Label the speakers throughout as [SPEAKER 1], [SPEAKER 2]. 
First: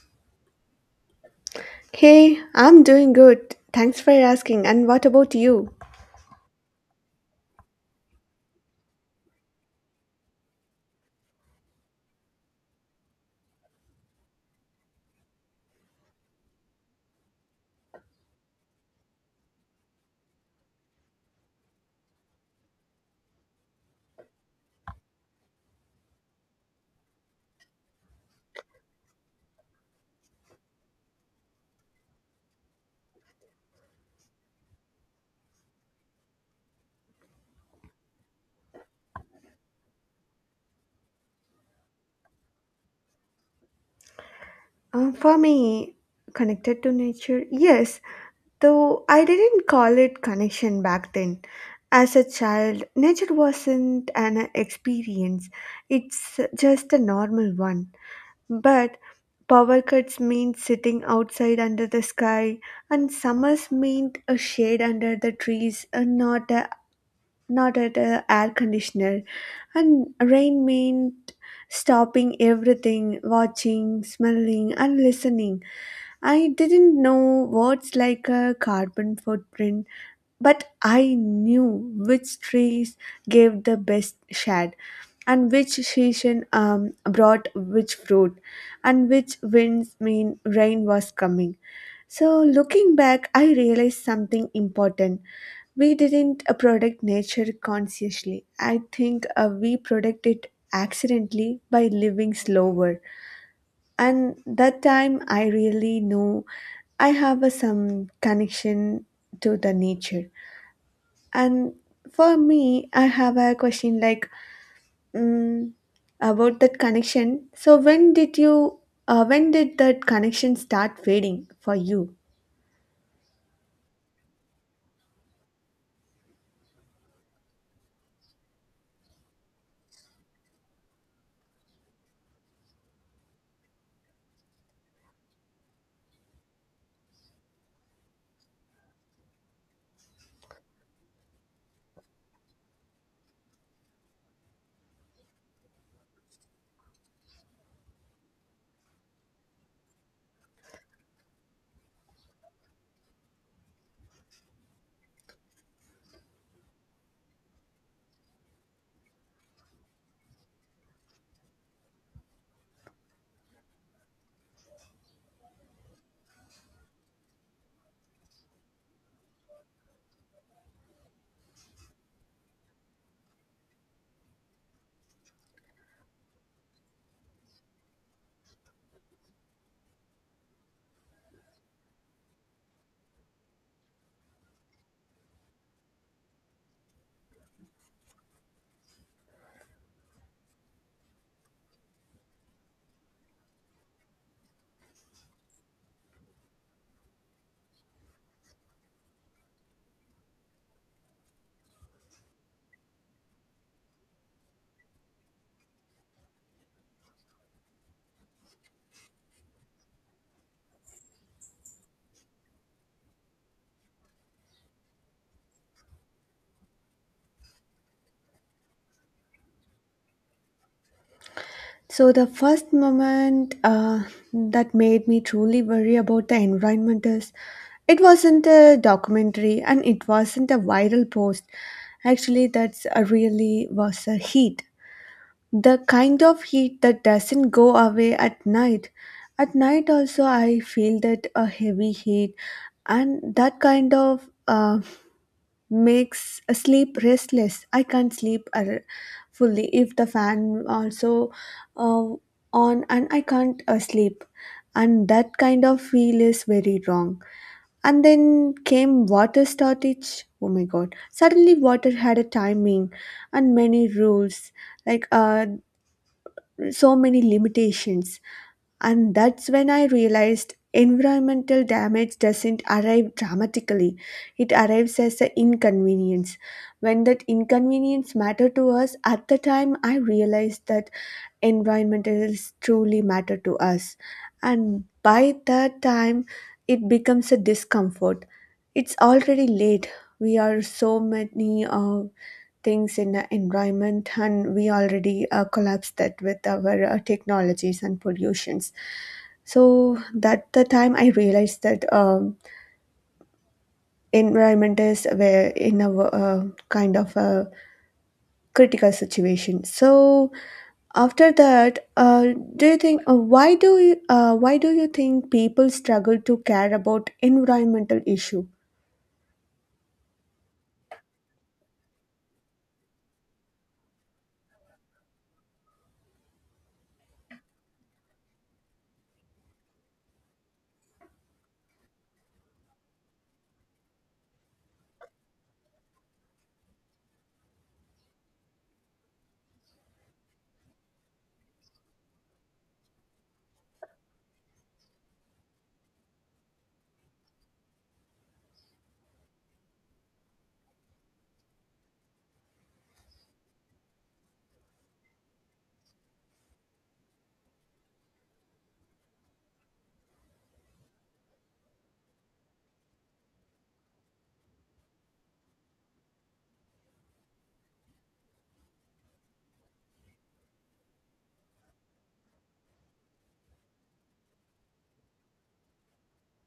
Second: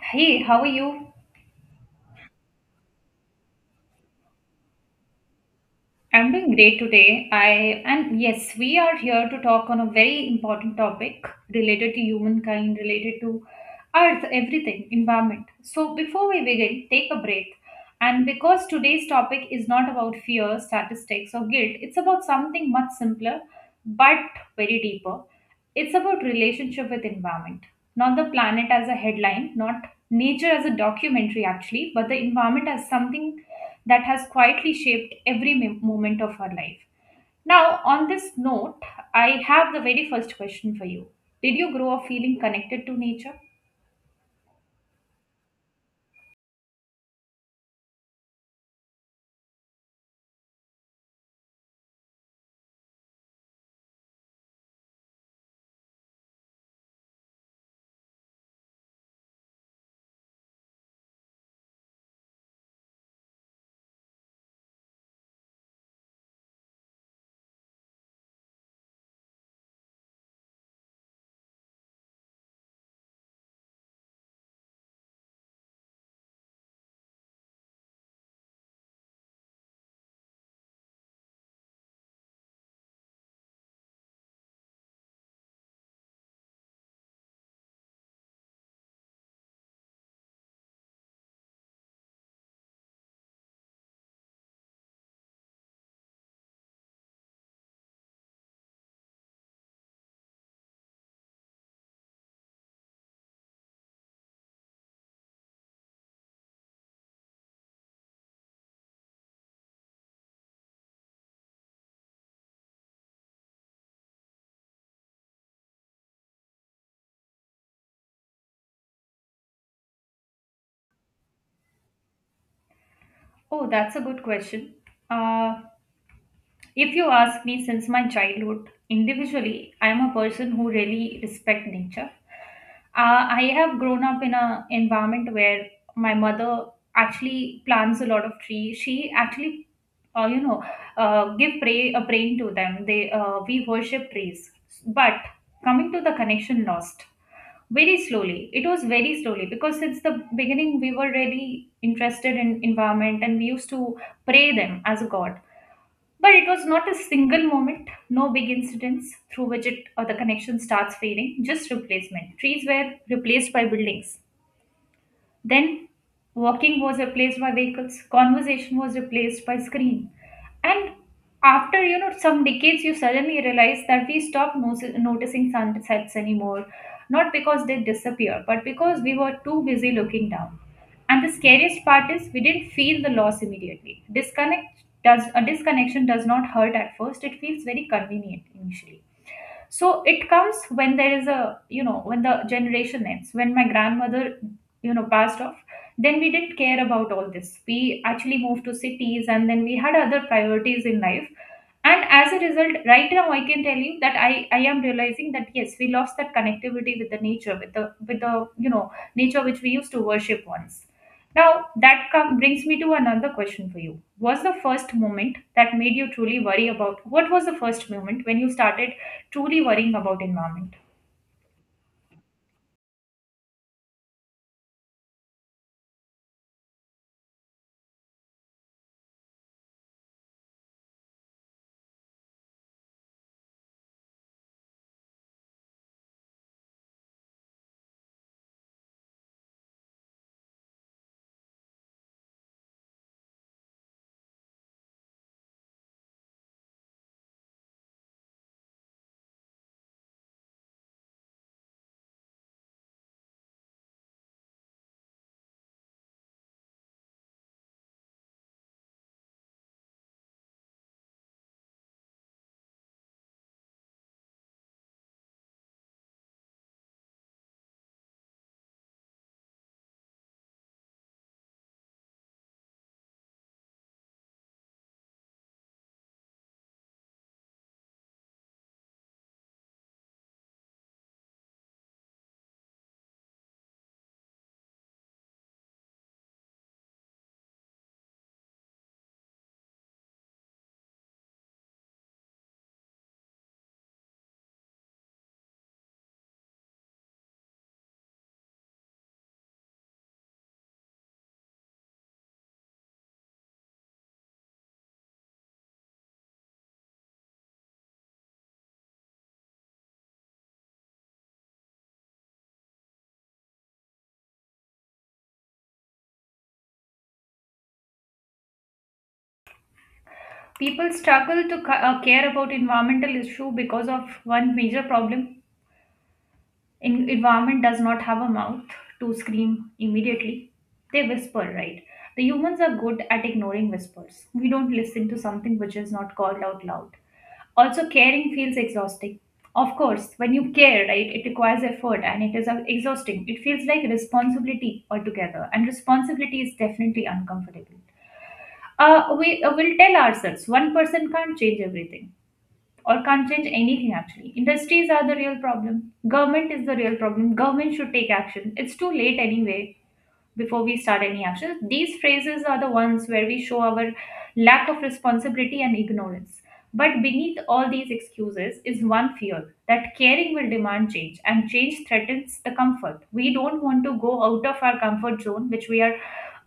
[SPEAKER 1] Hey, how are you?
[SPEAKER 2] Hey, I'm doing good. Thanks for asking. And what about you?
[SPEAKER 1] I'm doing great today. I and yes, we are here to talk on a very important topic related to humankind, related to earth, everything, environment. So before we begin, take a breath. And because today's topic is not about fear, statistics, or guilt, it's about something much simpler but very deeper. It's about relationship with environment, not the planet as a headline, not nature as a documentary actually, but the environment as something that has quietly shaped every moment of our life. Now, on this note, I have the very first question for you. Did you grow up feeling connected to nature?
[SPEAKER 2] For me, connected to nature, yes, though I didn't call it connection back then. As a child, nature wasn't an experience, it's just a normal one. But power cuts meant sitting outside under the sky, and summers meant a shade under the trees and not at a air conditioner, and rain meant stopping everything, watching, smelling and listening. I didn't know words like a carbon footprint, but I knew which trees gave the best shade, and which season brought which fruit, and which winds mean rain was coming. So looking back, I realized something important: we didn't protect nature consciously. I think we protect it accidentally by living slower. And that time I really know I have a, some connection to the nature. And for me, I have a question like, mm, about that connection. So when did you, when did that connection start fading for you?
[SPEAKER 1] Oh, that's a good question. Uh, If you ask me, since my childhood, individually, I am a person who really respect nature. I have grown up in a environment where my mother actually plants a lot of trees. She actually, uh, you know, give pray a praying to them. They We worship trees. But coming to the connection lost, very slowly. It was very slowly because since the beginning we were really interested in environment, and we used to pray them as a god. But it was not a single moment, no big incidents through which it or the connection starts fading, just replacement. Trees were replaced by buildings. Then walking was replaced by vehicles, conversation was replaced by screen. And after some decades, you suddenly realize that we stopped noticing sunsets anymore, not because they disappear, but because we were too busy looking down. And the scariest part is we didn't feel the loss immediately. Disconnect does a disconnection does not hurt at first; it feels very convenient initially. So it comes when there is a, when the generation ends, when my grandmother passed off. Then we didn't care about all this. We actually moved to cities, and then we had other priorities in life. And as a result, right now, I can tell you that I am realizing that yes, we lost that connectivity with the nature, with the, nature which we used to worship once. Now, that brings me to another question for you. Was the first moment that made you truly worry about What was the first moment when you started truly worrying about environment?
[SPEAKER 2] So, the first moment that made me truly worry about the environment is, it wasn't a documentary and it wasn't a viral post. Actually, that's a really was a heat. The kind of heat that doesn't go away at night. At night, also, I feel that a heavy heat, and that kind of makes sleep restless. I can't sleep ar- Fully if the fan also uh, on, and I can't sleep. And that kind of feel is very wrong. And then came water shortage. Oh my god. Suddenly water had a timing and many rules, like, so many limitations. And that's when I realized environmental damage doesn't arrive dramatically, it arrives as an inconvenience. When that inconvenience matter to us, at the time I realized that environmentals truly matter to us. And by that time, it becomes a discomfort. It's already late. We are so many things in the environment, and we already collapsed that with our technologies and pollutions. So that the time I realized that, environment is where in a kind of a critical situation. So after that, do you think why do you why do you think people struggle to care about environmental issue?
[SPEAKER 1] People struggle to care about environmental issue because of one major problem. Environment does not have a mouth to scream immediately. They whisper, right? The humans are good at ignoring whispers. We don't listen to something which is not called out loud. Also, caring feels exhausting. Of course, when you care, right, it requires effort and it is exhausting. It feels like responsibility altogether, and responsibility is definitely uncomfortable. We will tell ourselves one person can't change everything or can't change anything actually. Industries are the real problem. Government is the real problem. Government should take action. It's too late anyway. Before we start any action, these phrases are the ones where we show our lack of responsibility and ignorance. But beneath all these excuses is one fear that caring will demand change, and change threatens the comfort. We don't want to go out of our comfort zone, which we are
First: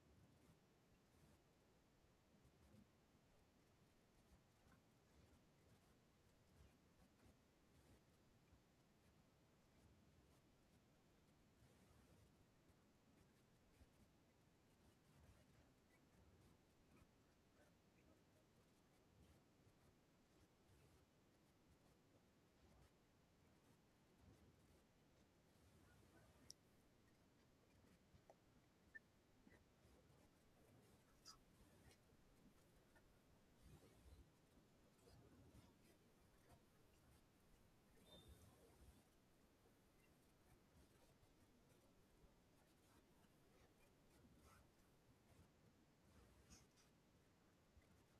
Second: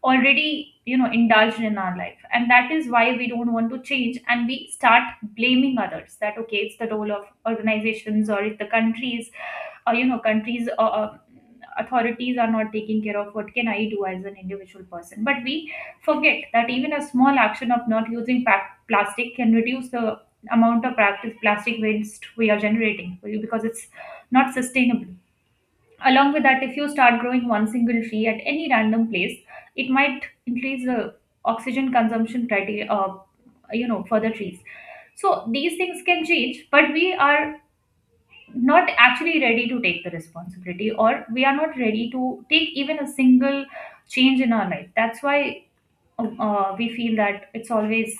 [SPEAKER 1] already indulged in our life, and that is why we don't want to change. And we start blaming others that, okay, it's the role of organizations, or it's the countries, or countries, authorities are not taking care of what can I do as an individual person. But we forget that even a small action of not using plastic can reduce the amount of practice plastic waste we are generating because it's not sustainable. Along with that, if you start growing one single tree at any random place, it might increase the oxygen consumption criteria, for the trees. So these things can change, but we are not actually ready to take the responsibility, or we are not ready to take even a single change in our life. That's why we feel that it's always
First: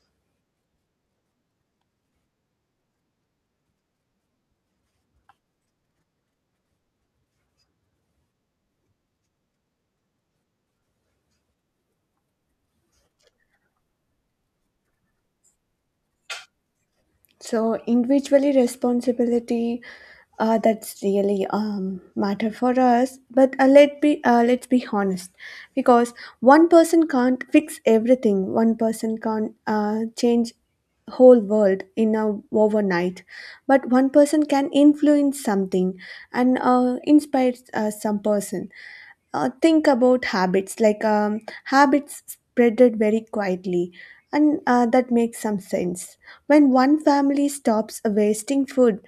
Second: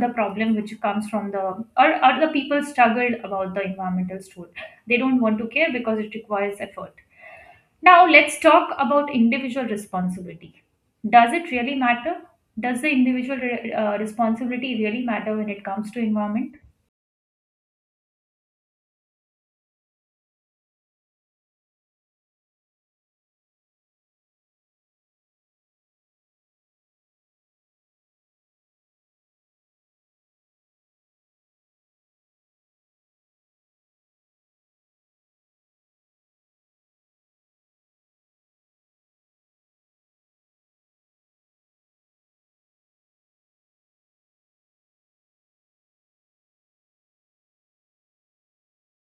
[SPEAKER 1] the problem which comes from the or the people struggled about the environmental store. They don't want to care because it requires effort. Now let's talk about individual responsibility. Does it really matter? Does the individual responsibility really matter when it comes to environment?
[SPEAKER 2] So individually responsibility, that's really matter for us. But let's be honest, because one person can't fix everything. One person can't change whole world in a overnight, but one person can influence something and inspire some person. Think about habits like, habits spreaded very quietly, and that makes some sense. When one family stops wasting food,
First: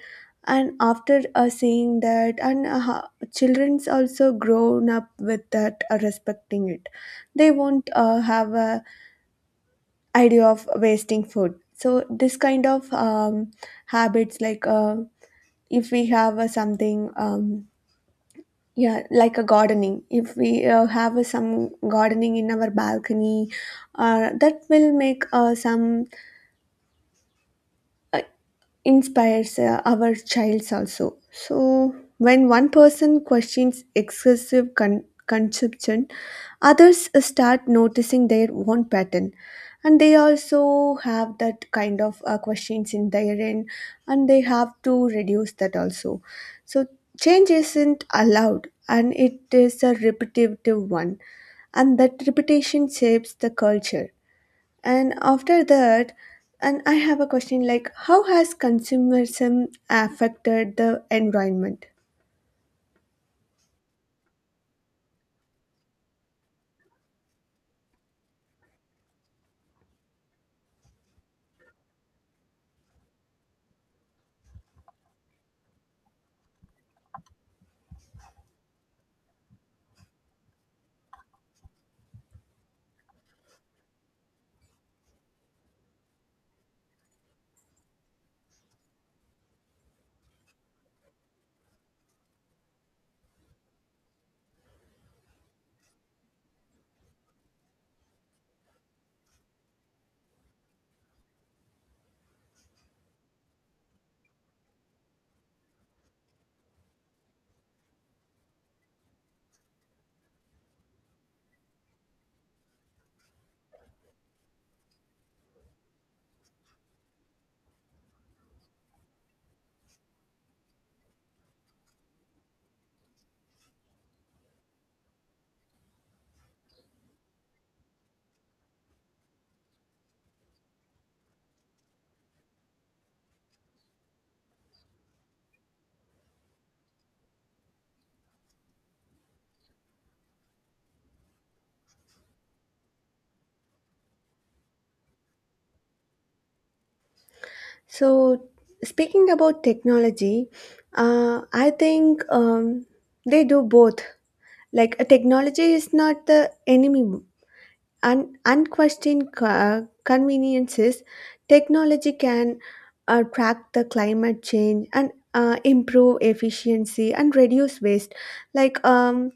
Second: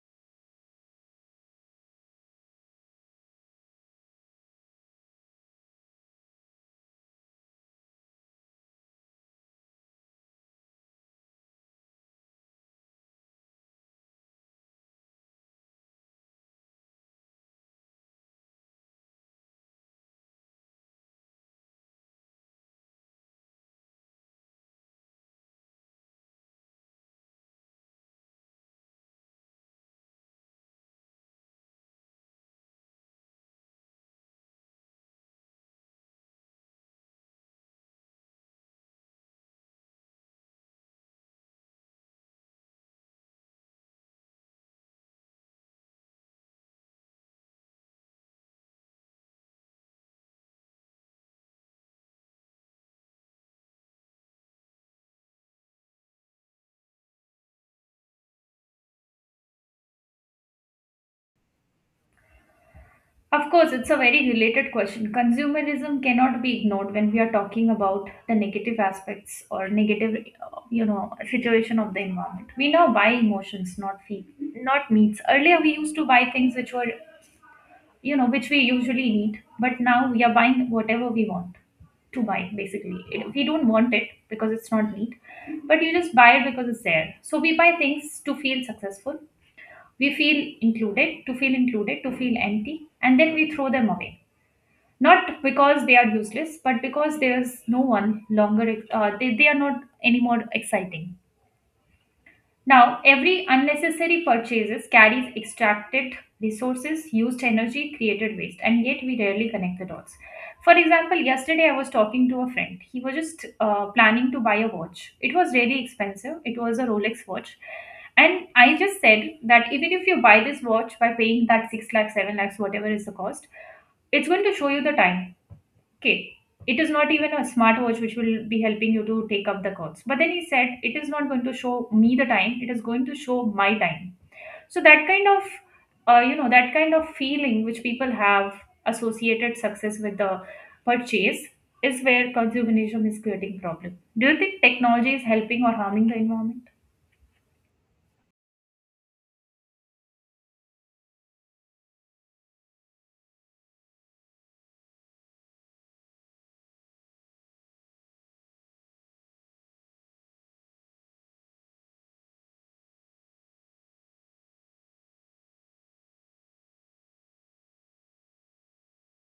[SPEAKER 2] and after seeing that, and children's also grown up with that respecting it, they won't have a idea of wasting food. So this kind of, habits like, if we have something, yeah, like a gardening. If we have some gardening in our balcony, that will make some uh, inspires our childs also. So, when one person questions excessive consumption, others start noticing their own pattern. And they also have that kind of questions in their end, and they have to reduce that also. So, change isn't allowed, and it is a repetitive one, and that repetition shapes the culture. And after that, and I have a question like, how has consumerism affected the environment?
[SPEAKER 1] Of course, it's a very related question. Consumerism cannot be ignored when we are talking about the negative aspects, or negative, situation of the environment. We now buy emotions, not feel, not needs. Earlier, we used to buy things which were, which we usually need, but now we are buying whatever we want to buy. Basically, we don't want it because it's not need, but you just buy it because it's there. So we buy things to feel successful. We feel included, to feel included, to feel empty, and then we throw them away, not because they are useless, but because there is no one longer they are not anymore exciting. Now every unnecessary purchases carries extracted resources, used energy, created waste, and yet we rarely connect the dots. For example, yesterday I was talking to a friend. He was just planning to buy a watch. It was really expensive. It was a Rolex watch. And I just said that even if you buy this watch by paying that 6 lakhs, 7 lakhs, whatever is the cost, it's going to show you the time. Okay, it is not even a smartwatch which will be helping you to take up the calls. But then he said it is not going to show me the time, it is going to show my time. So that kind of, feeling which people have, associated success with the purchase, is where consumerism is creating problem. Do you think technology is helping or harming the environment?
[SPEAKER 2] So, speaking about technology, I think they do both. Like, technology is not the enemy. Unquestioned conveniences, technology can track the climate change and improve efficiency and reduce waste. Like,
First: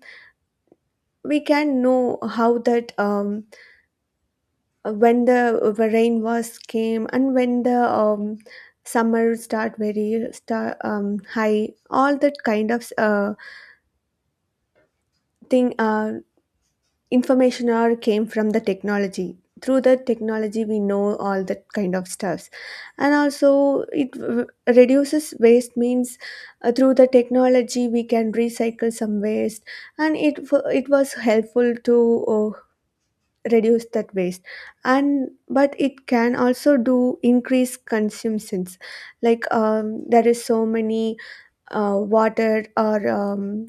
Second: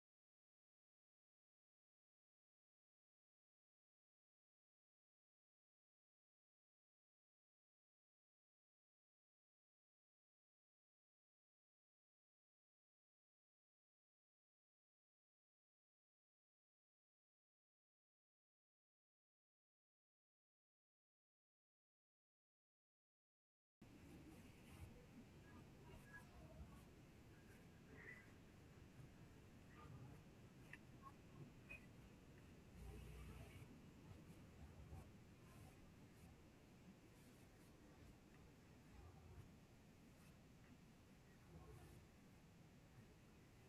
[SPEAKER 2] we can know how that, when the rain was came, and when the, summer start high, all that kind of thing, information are came from the technology. Through the technology we know all that kind of stuffs. And also it reduces waste means, through the technology we can recycle some waste, and it was helpful to reduce that waste. And but it can also do increase consumptions, like, there is so many water or,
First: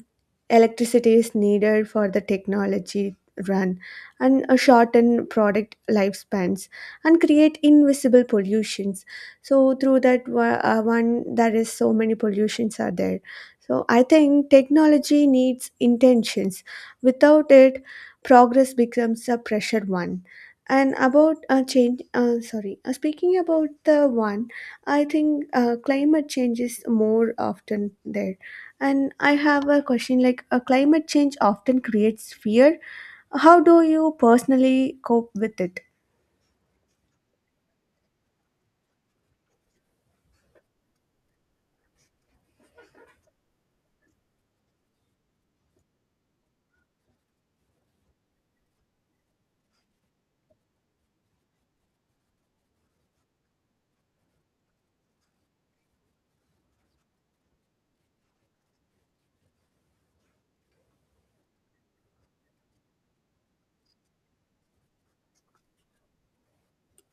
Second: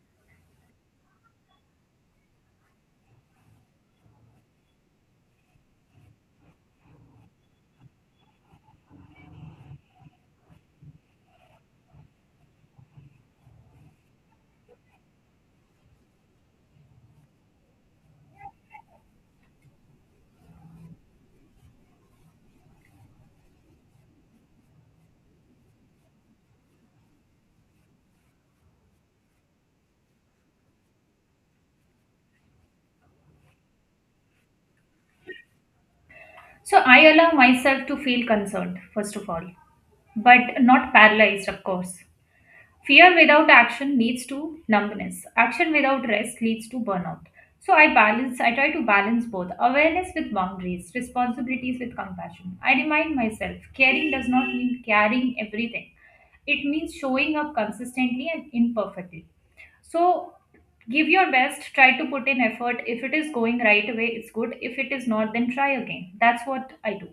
[SPEAKER 2] electricity is needed for the technology run, and shorten product lifespans and create invisible pollutions. So through that one, there is so many pollutions are there. So I think technology needs intentions. Without it, progress becomes a pressure one. And about change sorry speaking about the one, I think climate change is more often there. And I have a question like, climate change often creates fear. How do you personally cope with it?
[SPEAKER 1] So I allow myself to feel concerned first of all, but not paralyzed, of course. Fear without action leads to numbness. Action without rest leads to burnout. So I try to balance both awareness with boundaries, responsibilities with compassion. I remind myself caring does not mean carrying everything, it means showing up consistently and imperfectly. So give your best, try to put in effort. If it is going right away, it's good. If it is not, then try again. That's what I do.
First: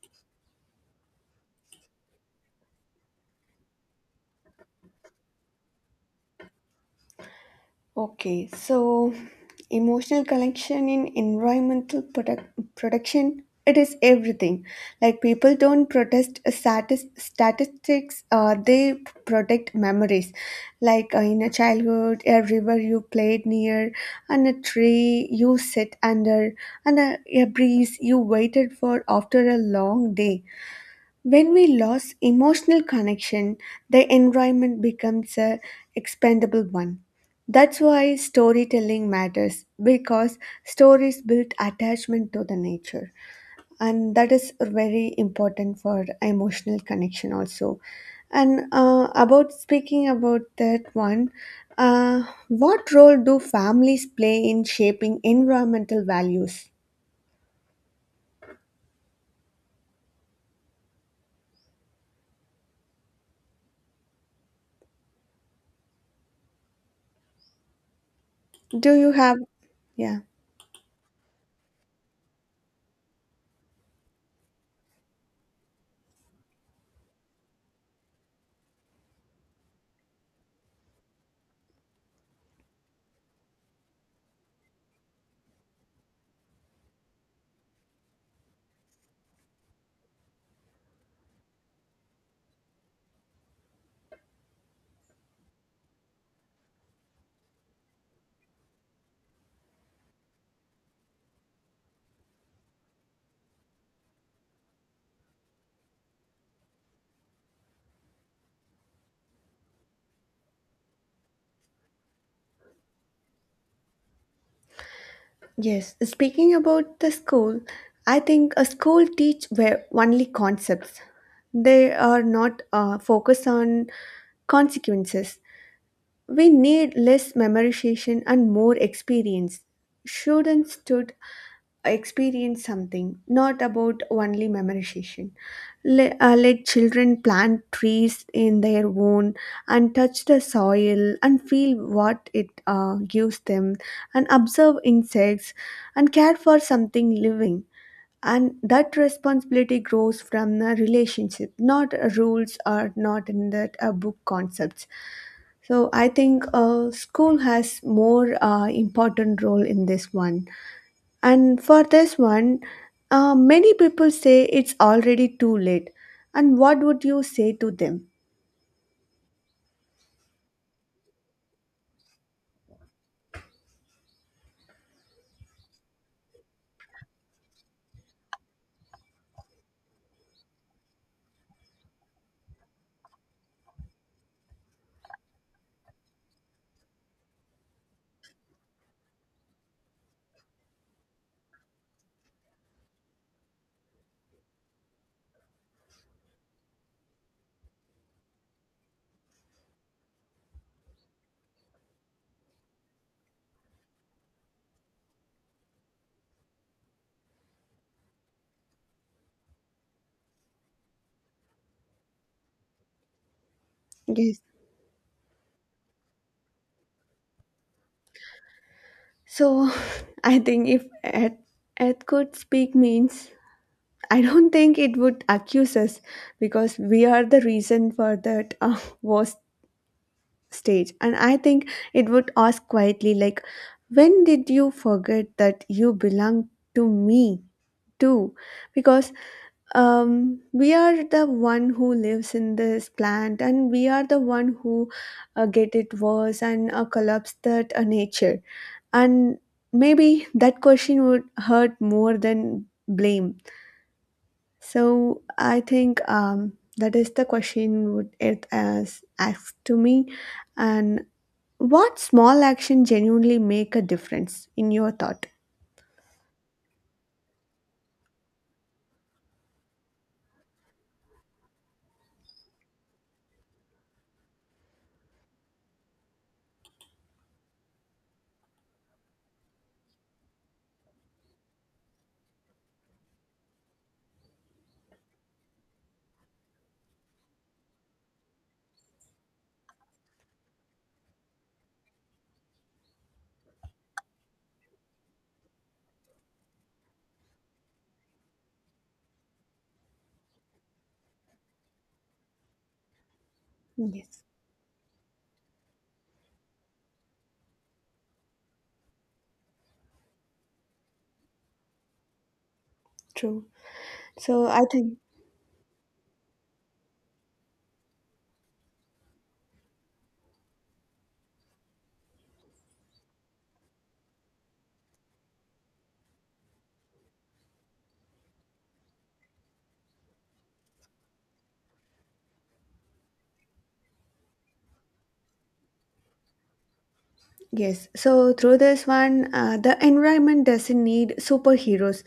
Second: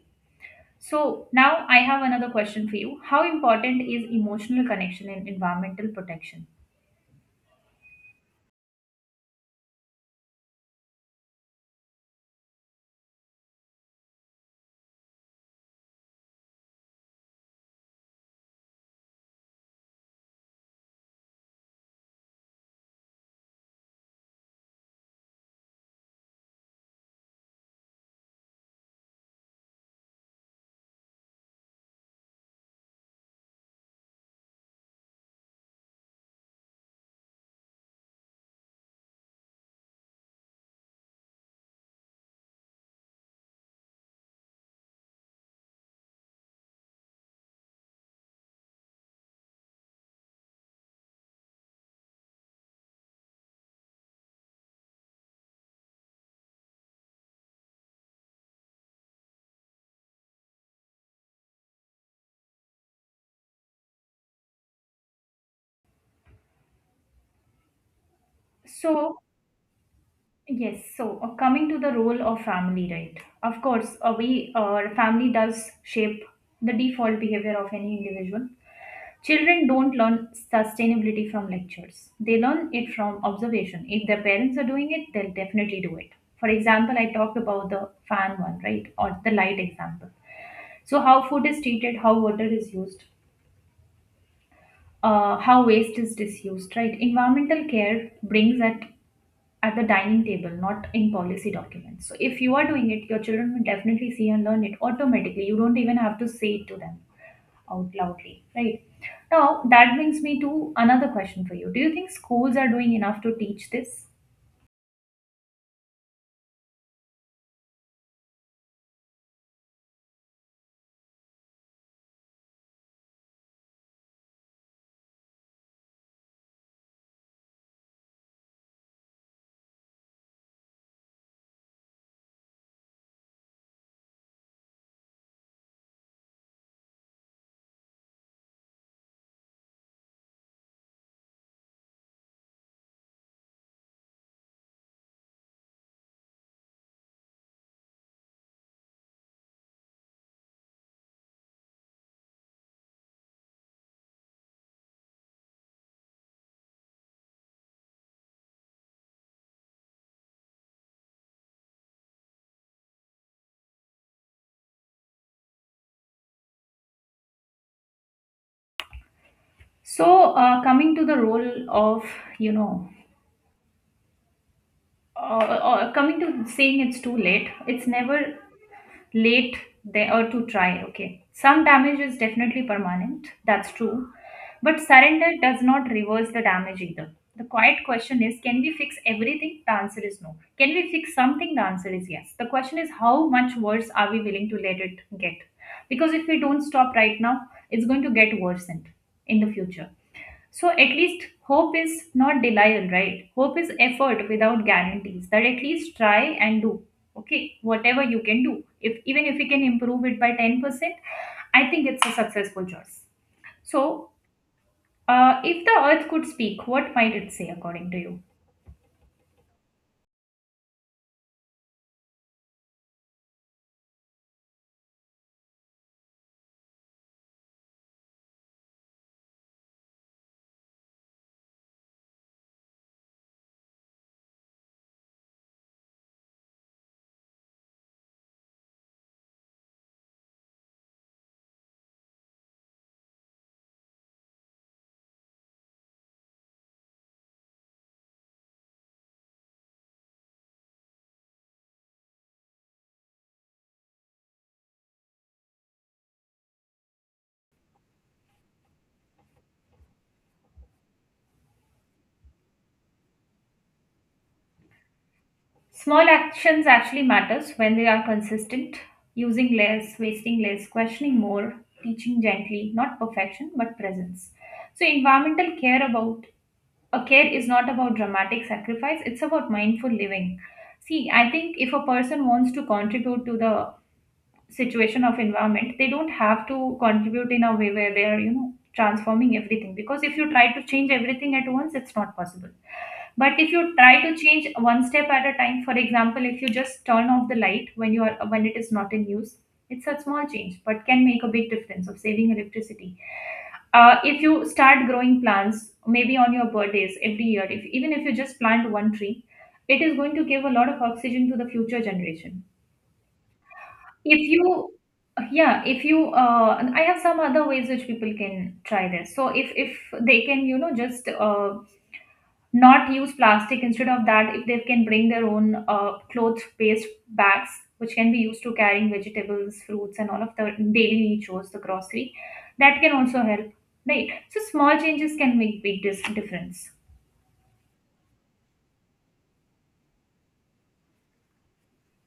[SPEAKER 1] So now I have another question for you. How important is emotional connection in environmental protection?
[SPEAKER 2] Okay, so emotional connection in production, it is everything. Like, people don't protest a statistics, they protect memories, like, in a childhood a river you played near, and a tree you sit under, and a breeze you waited for after a long day. When we lose emotional connection, the environment becomes a expendable one. That's why storytelling matters, because stories build attachment to the nature, and that is very important for emotional connection also. And about speaking about that one, uh, what role do families play in shaping environmental values? Do you
[SPEAKER 1] So
[SPEAKER 2] have, yeah.
[SPEAKER 1] yes, so coming to the role of family, right? Of course, we family does shape the default behavior of any individual. Children don't learn sustainability from lectures. They learn it from observation. If their parents are doing it, they'll definitely do it. For example, I talked about the fan one, right? Or the light example. So, how food is treated, how water is used, how waste is disused, right? Environmental care brings at the dining table, not in policy documents. So if you are doing it, your children will definitely see and learn it automatically. You don't even have to say it to them out loudly, right? Now that brings me to another question for you. Do you think schools are doing enough to teach this?
[SPEAKER 2] Yes, speaking about the school, I think a school teach where only concepts. They are not focused on consequences. We need less memorization and more experience. Students should experience something, not about only memorization. Let children plant trees in their own, and touch the soil and feel what it gives them, and observe insects, and care for something living. And that responsibility grows from the relationship, not rules or not in that book concepts. So I think school has more important role in this one. And for this one, many people say it's already too late. And what would you say to them?
[SPEAKER 1] So coming to the role of you know, uh, coming to saying it's too late. It's never late there or to try. Okay, some damage is definitely permanent. That's true, but surrender does not reverse the damage either. The quiet question is, can we fix everything? The answer is no. Can we fix something? The answer is yes. The question is, how much worse are we willing to let it get? Because if we don't stop right now, it's going to get worsened in the future. So at least hope is not denial, right? Hope is effort without guarantees. That at least try and do. Okay, whatever you can do. If even if you can improve it by 10%, I think it's a successful choice. So
[SPEAKER 2] Yes.
[SPEAKER 1] if the earth could speak, what might it say according to you?
[SPEAKER 2] So I think if Earth could speak means, I don't think it would accuse us, because we are the reason for that worst stage. And I think it would ask quietly, like, when did you forget that you belong to me too? Because, we are the one who lives in this plant, and we are the one who get it worse and collapse that nature. And maybe that question would hurt more than blame. So I think, that is the question would it as asked to me. And what small action genuinely make a difference in your thought?
[SPEAKER 1] Small actions actually matters when they are consistent, using less, wasting less, questioning more, teaching gently, not perfection but presence. So environmental care is not about dramatic sacrifice, it's about mindful living. See, I think if a person wants to contribute to the situation of environment, they don't have to contribute in a way where they are transforming everything, because if you try to change everything at once, it's not possible. But if you try to change one step at a time, for example, if you just turn off the light when you are when it is not in use, it's a small change but can make a big difference of saving electricity. If
[SPEAKER 2] Yes.
[SPEAKER 1] you start growing plants maybe on your birthdays every year, if even if you just plant one tree, it is going to give a lot of oxygen to the future generation.
[SPEAKER 2] True.
[SPEAKER 1] if
[SPEAKER 2] So I
[SPEAKER 1] you
[SPEAKER 2] think,
[SPEAKER 1] yeah if you uh and I have some other ways which people can try this. So if they can, you know just not use plastic. Instead of that, if they can bring their own cloth based bags which can be used to carrying vegetables, fruits, and all of the daily chores, the grocery, that can also help, right? So small changes can make big difference.
[SPEAKER 2] yes, so through this one, the environment doesn't need superheroes.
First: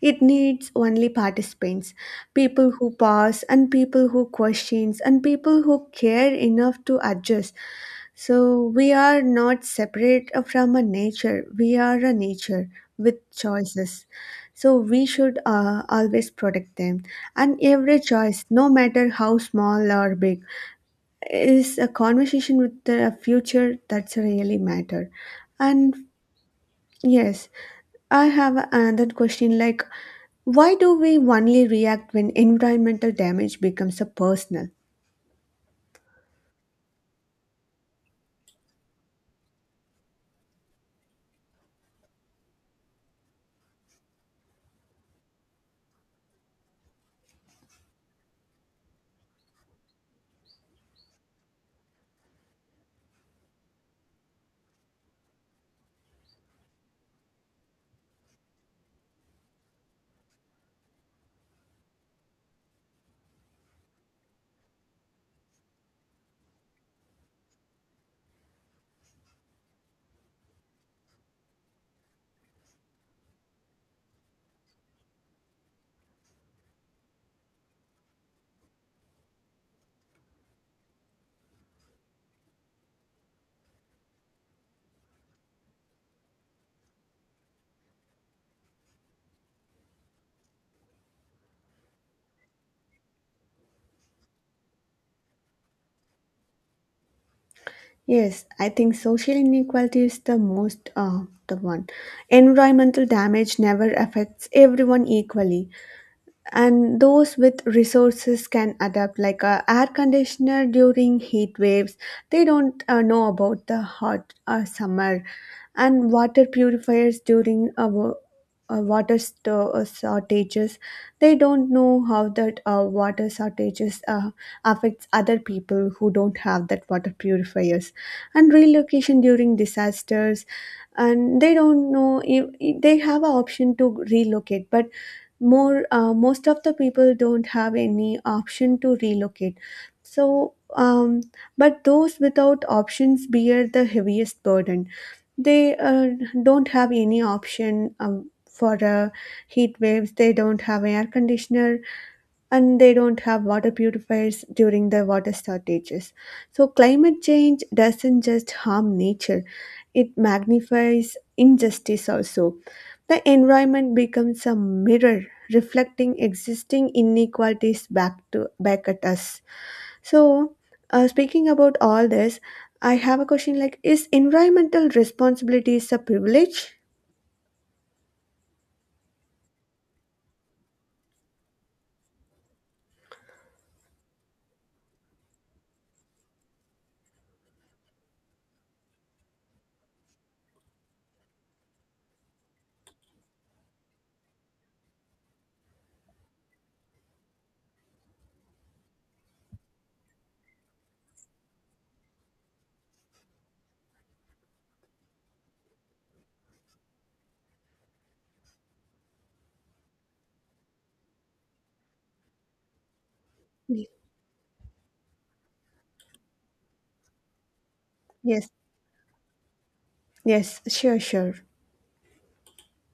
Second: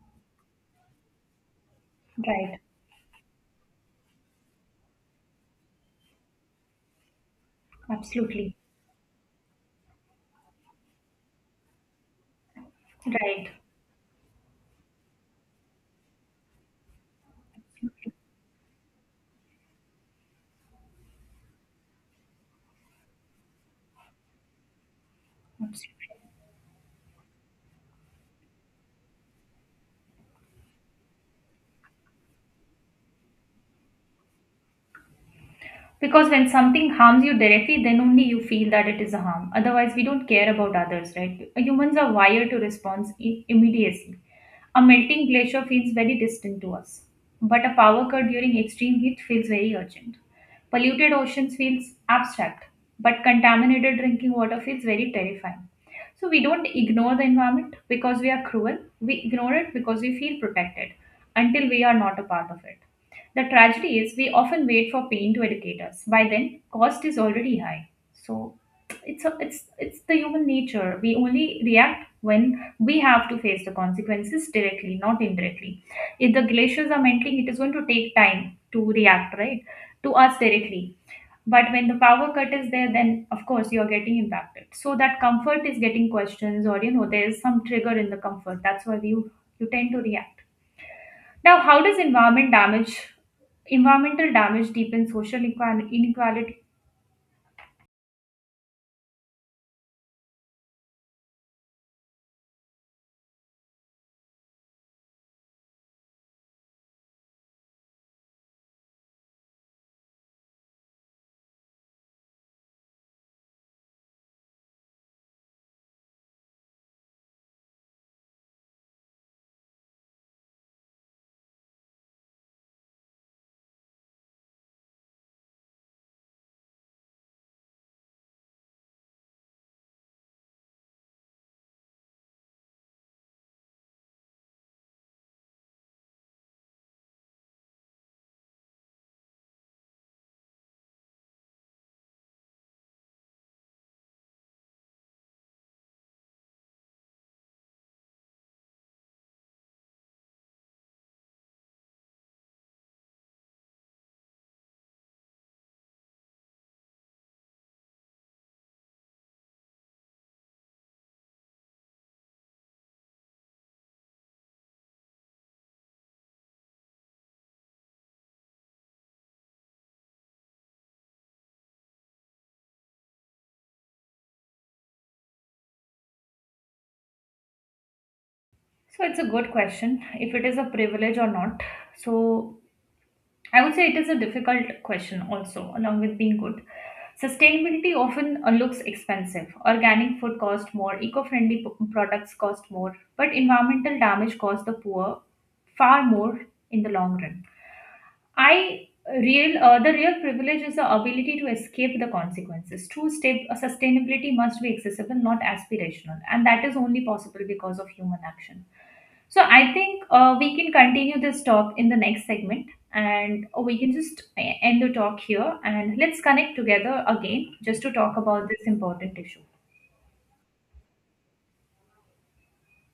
[SPEAKER 2] It needs only participants,
[SPEAKER 1] Right.
[SPEAKER 2] people who pause and people who questions and people who care enough to adjust.
[SPEAKER 1] Absolutely.
[SPEAKER 2] So we are not separate from a nature. We are a nature with
[SPEAKER 1] Right.
[SPEAKER 2] choices. So we should always protect them. And every
[SPEAKER 1] Absolutely.
[SPEAKER 2] choice, no matter how small or big, is a conversation with the future that's really matter. And
[SPEAKER 1] Absolutely.
[SPEAKER 2] yes, I have another question like, why do we only react when environmental damage becomes a personal?
[SPEAKER 1] Because when something harms you directly, then only you feel that it is a harm. Otherwise, we don't care about others, right? Humans are wired to respond immediately. A melting glacier feels very distant to us, but a power cut during extreme heat feels very urgent. Polluted oceans feels abstract, but contaminated drinking water feels very terrifying. So we don't ignore the environment because we are cruel. We ignore it because we feel protected until we are not a part of it. The tragedy is we often wait for pain to educate us. By then, cost is already high. So it's a, it's it's the human nature. We only react when we have to face the consequences directly, not indirectly. If the glaciers are melting, it is going to take time to react, right? To us directly, but when the power cut is there, then of course you're getting impacted. So that comfort is getting questions, or, there is some trigger in the comfort. That's why you tend to react. Now, how does environmental damage deepen social inequality?
[SPEAKER 2] Yes, I think social inequality is the most, the one. Environmental damage never affects everyone equally, and those with resources can adapt, like a air conditioner during heat waves. They don't know about the hot summer. And water purifiers during water shortages, they don't know how that water shortages affects other people who don't have that water purifiers. And relocation during disasters, and they don't know if they have an option to relocate, but more most of the people don't have any option to relocate. So, but those without options bear the heaviest burden. They don't have any option, for heat waves they don't have air conditioner, and they don't have water purifiers during the water shortages. So, climate change doesn't just harm nature, it magnifies injustice also. The environment becomes a mirror reflecting existing inequalities back to back at us. So, speaking about all this, I have a question like, is environmental responsibilities a privilege?
[SPEAKER 1] So it's a good question if it is a privilege or not. So I would say it is a difficult question also, along with being good. Sustainability often looks expensive. Organic food costs more, eco friendly products cost more, but environmental damage costs the poor far more in the long run. I real the real privilege is the ability to escape the consequences. True state Sustainability must be accessible, not aspirational, and that is only possible because of human action. So I think we can continue this talk in the next segment, and we
[SPEAKER 2] Ye-
[SPEAKER 1] can just end the talk here, and let's connect together again just to talk about
[SPEAKER 2] Yes.
[SPEAKER 1] this important issue.
[SPEAKER 2] Yes, sure, sure.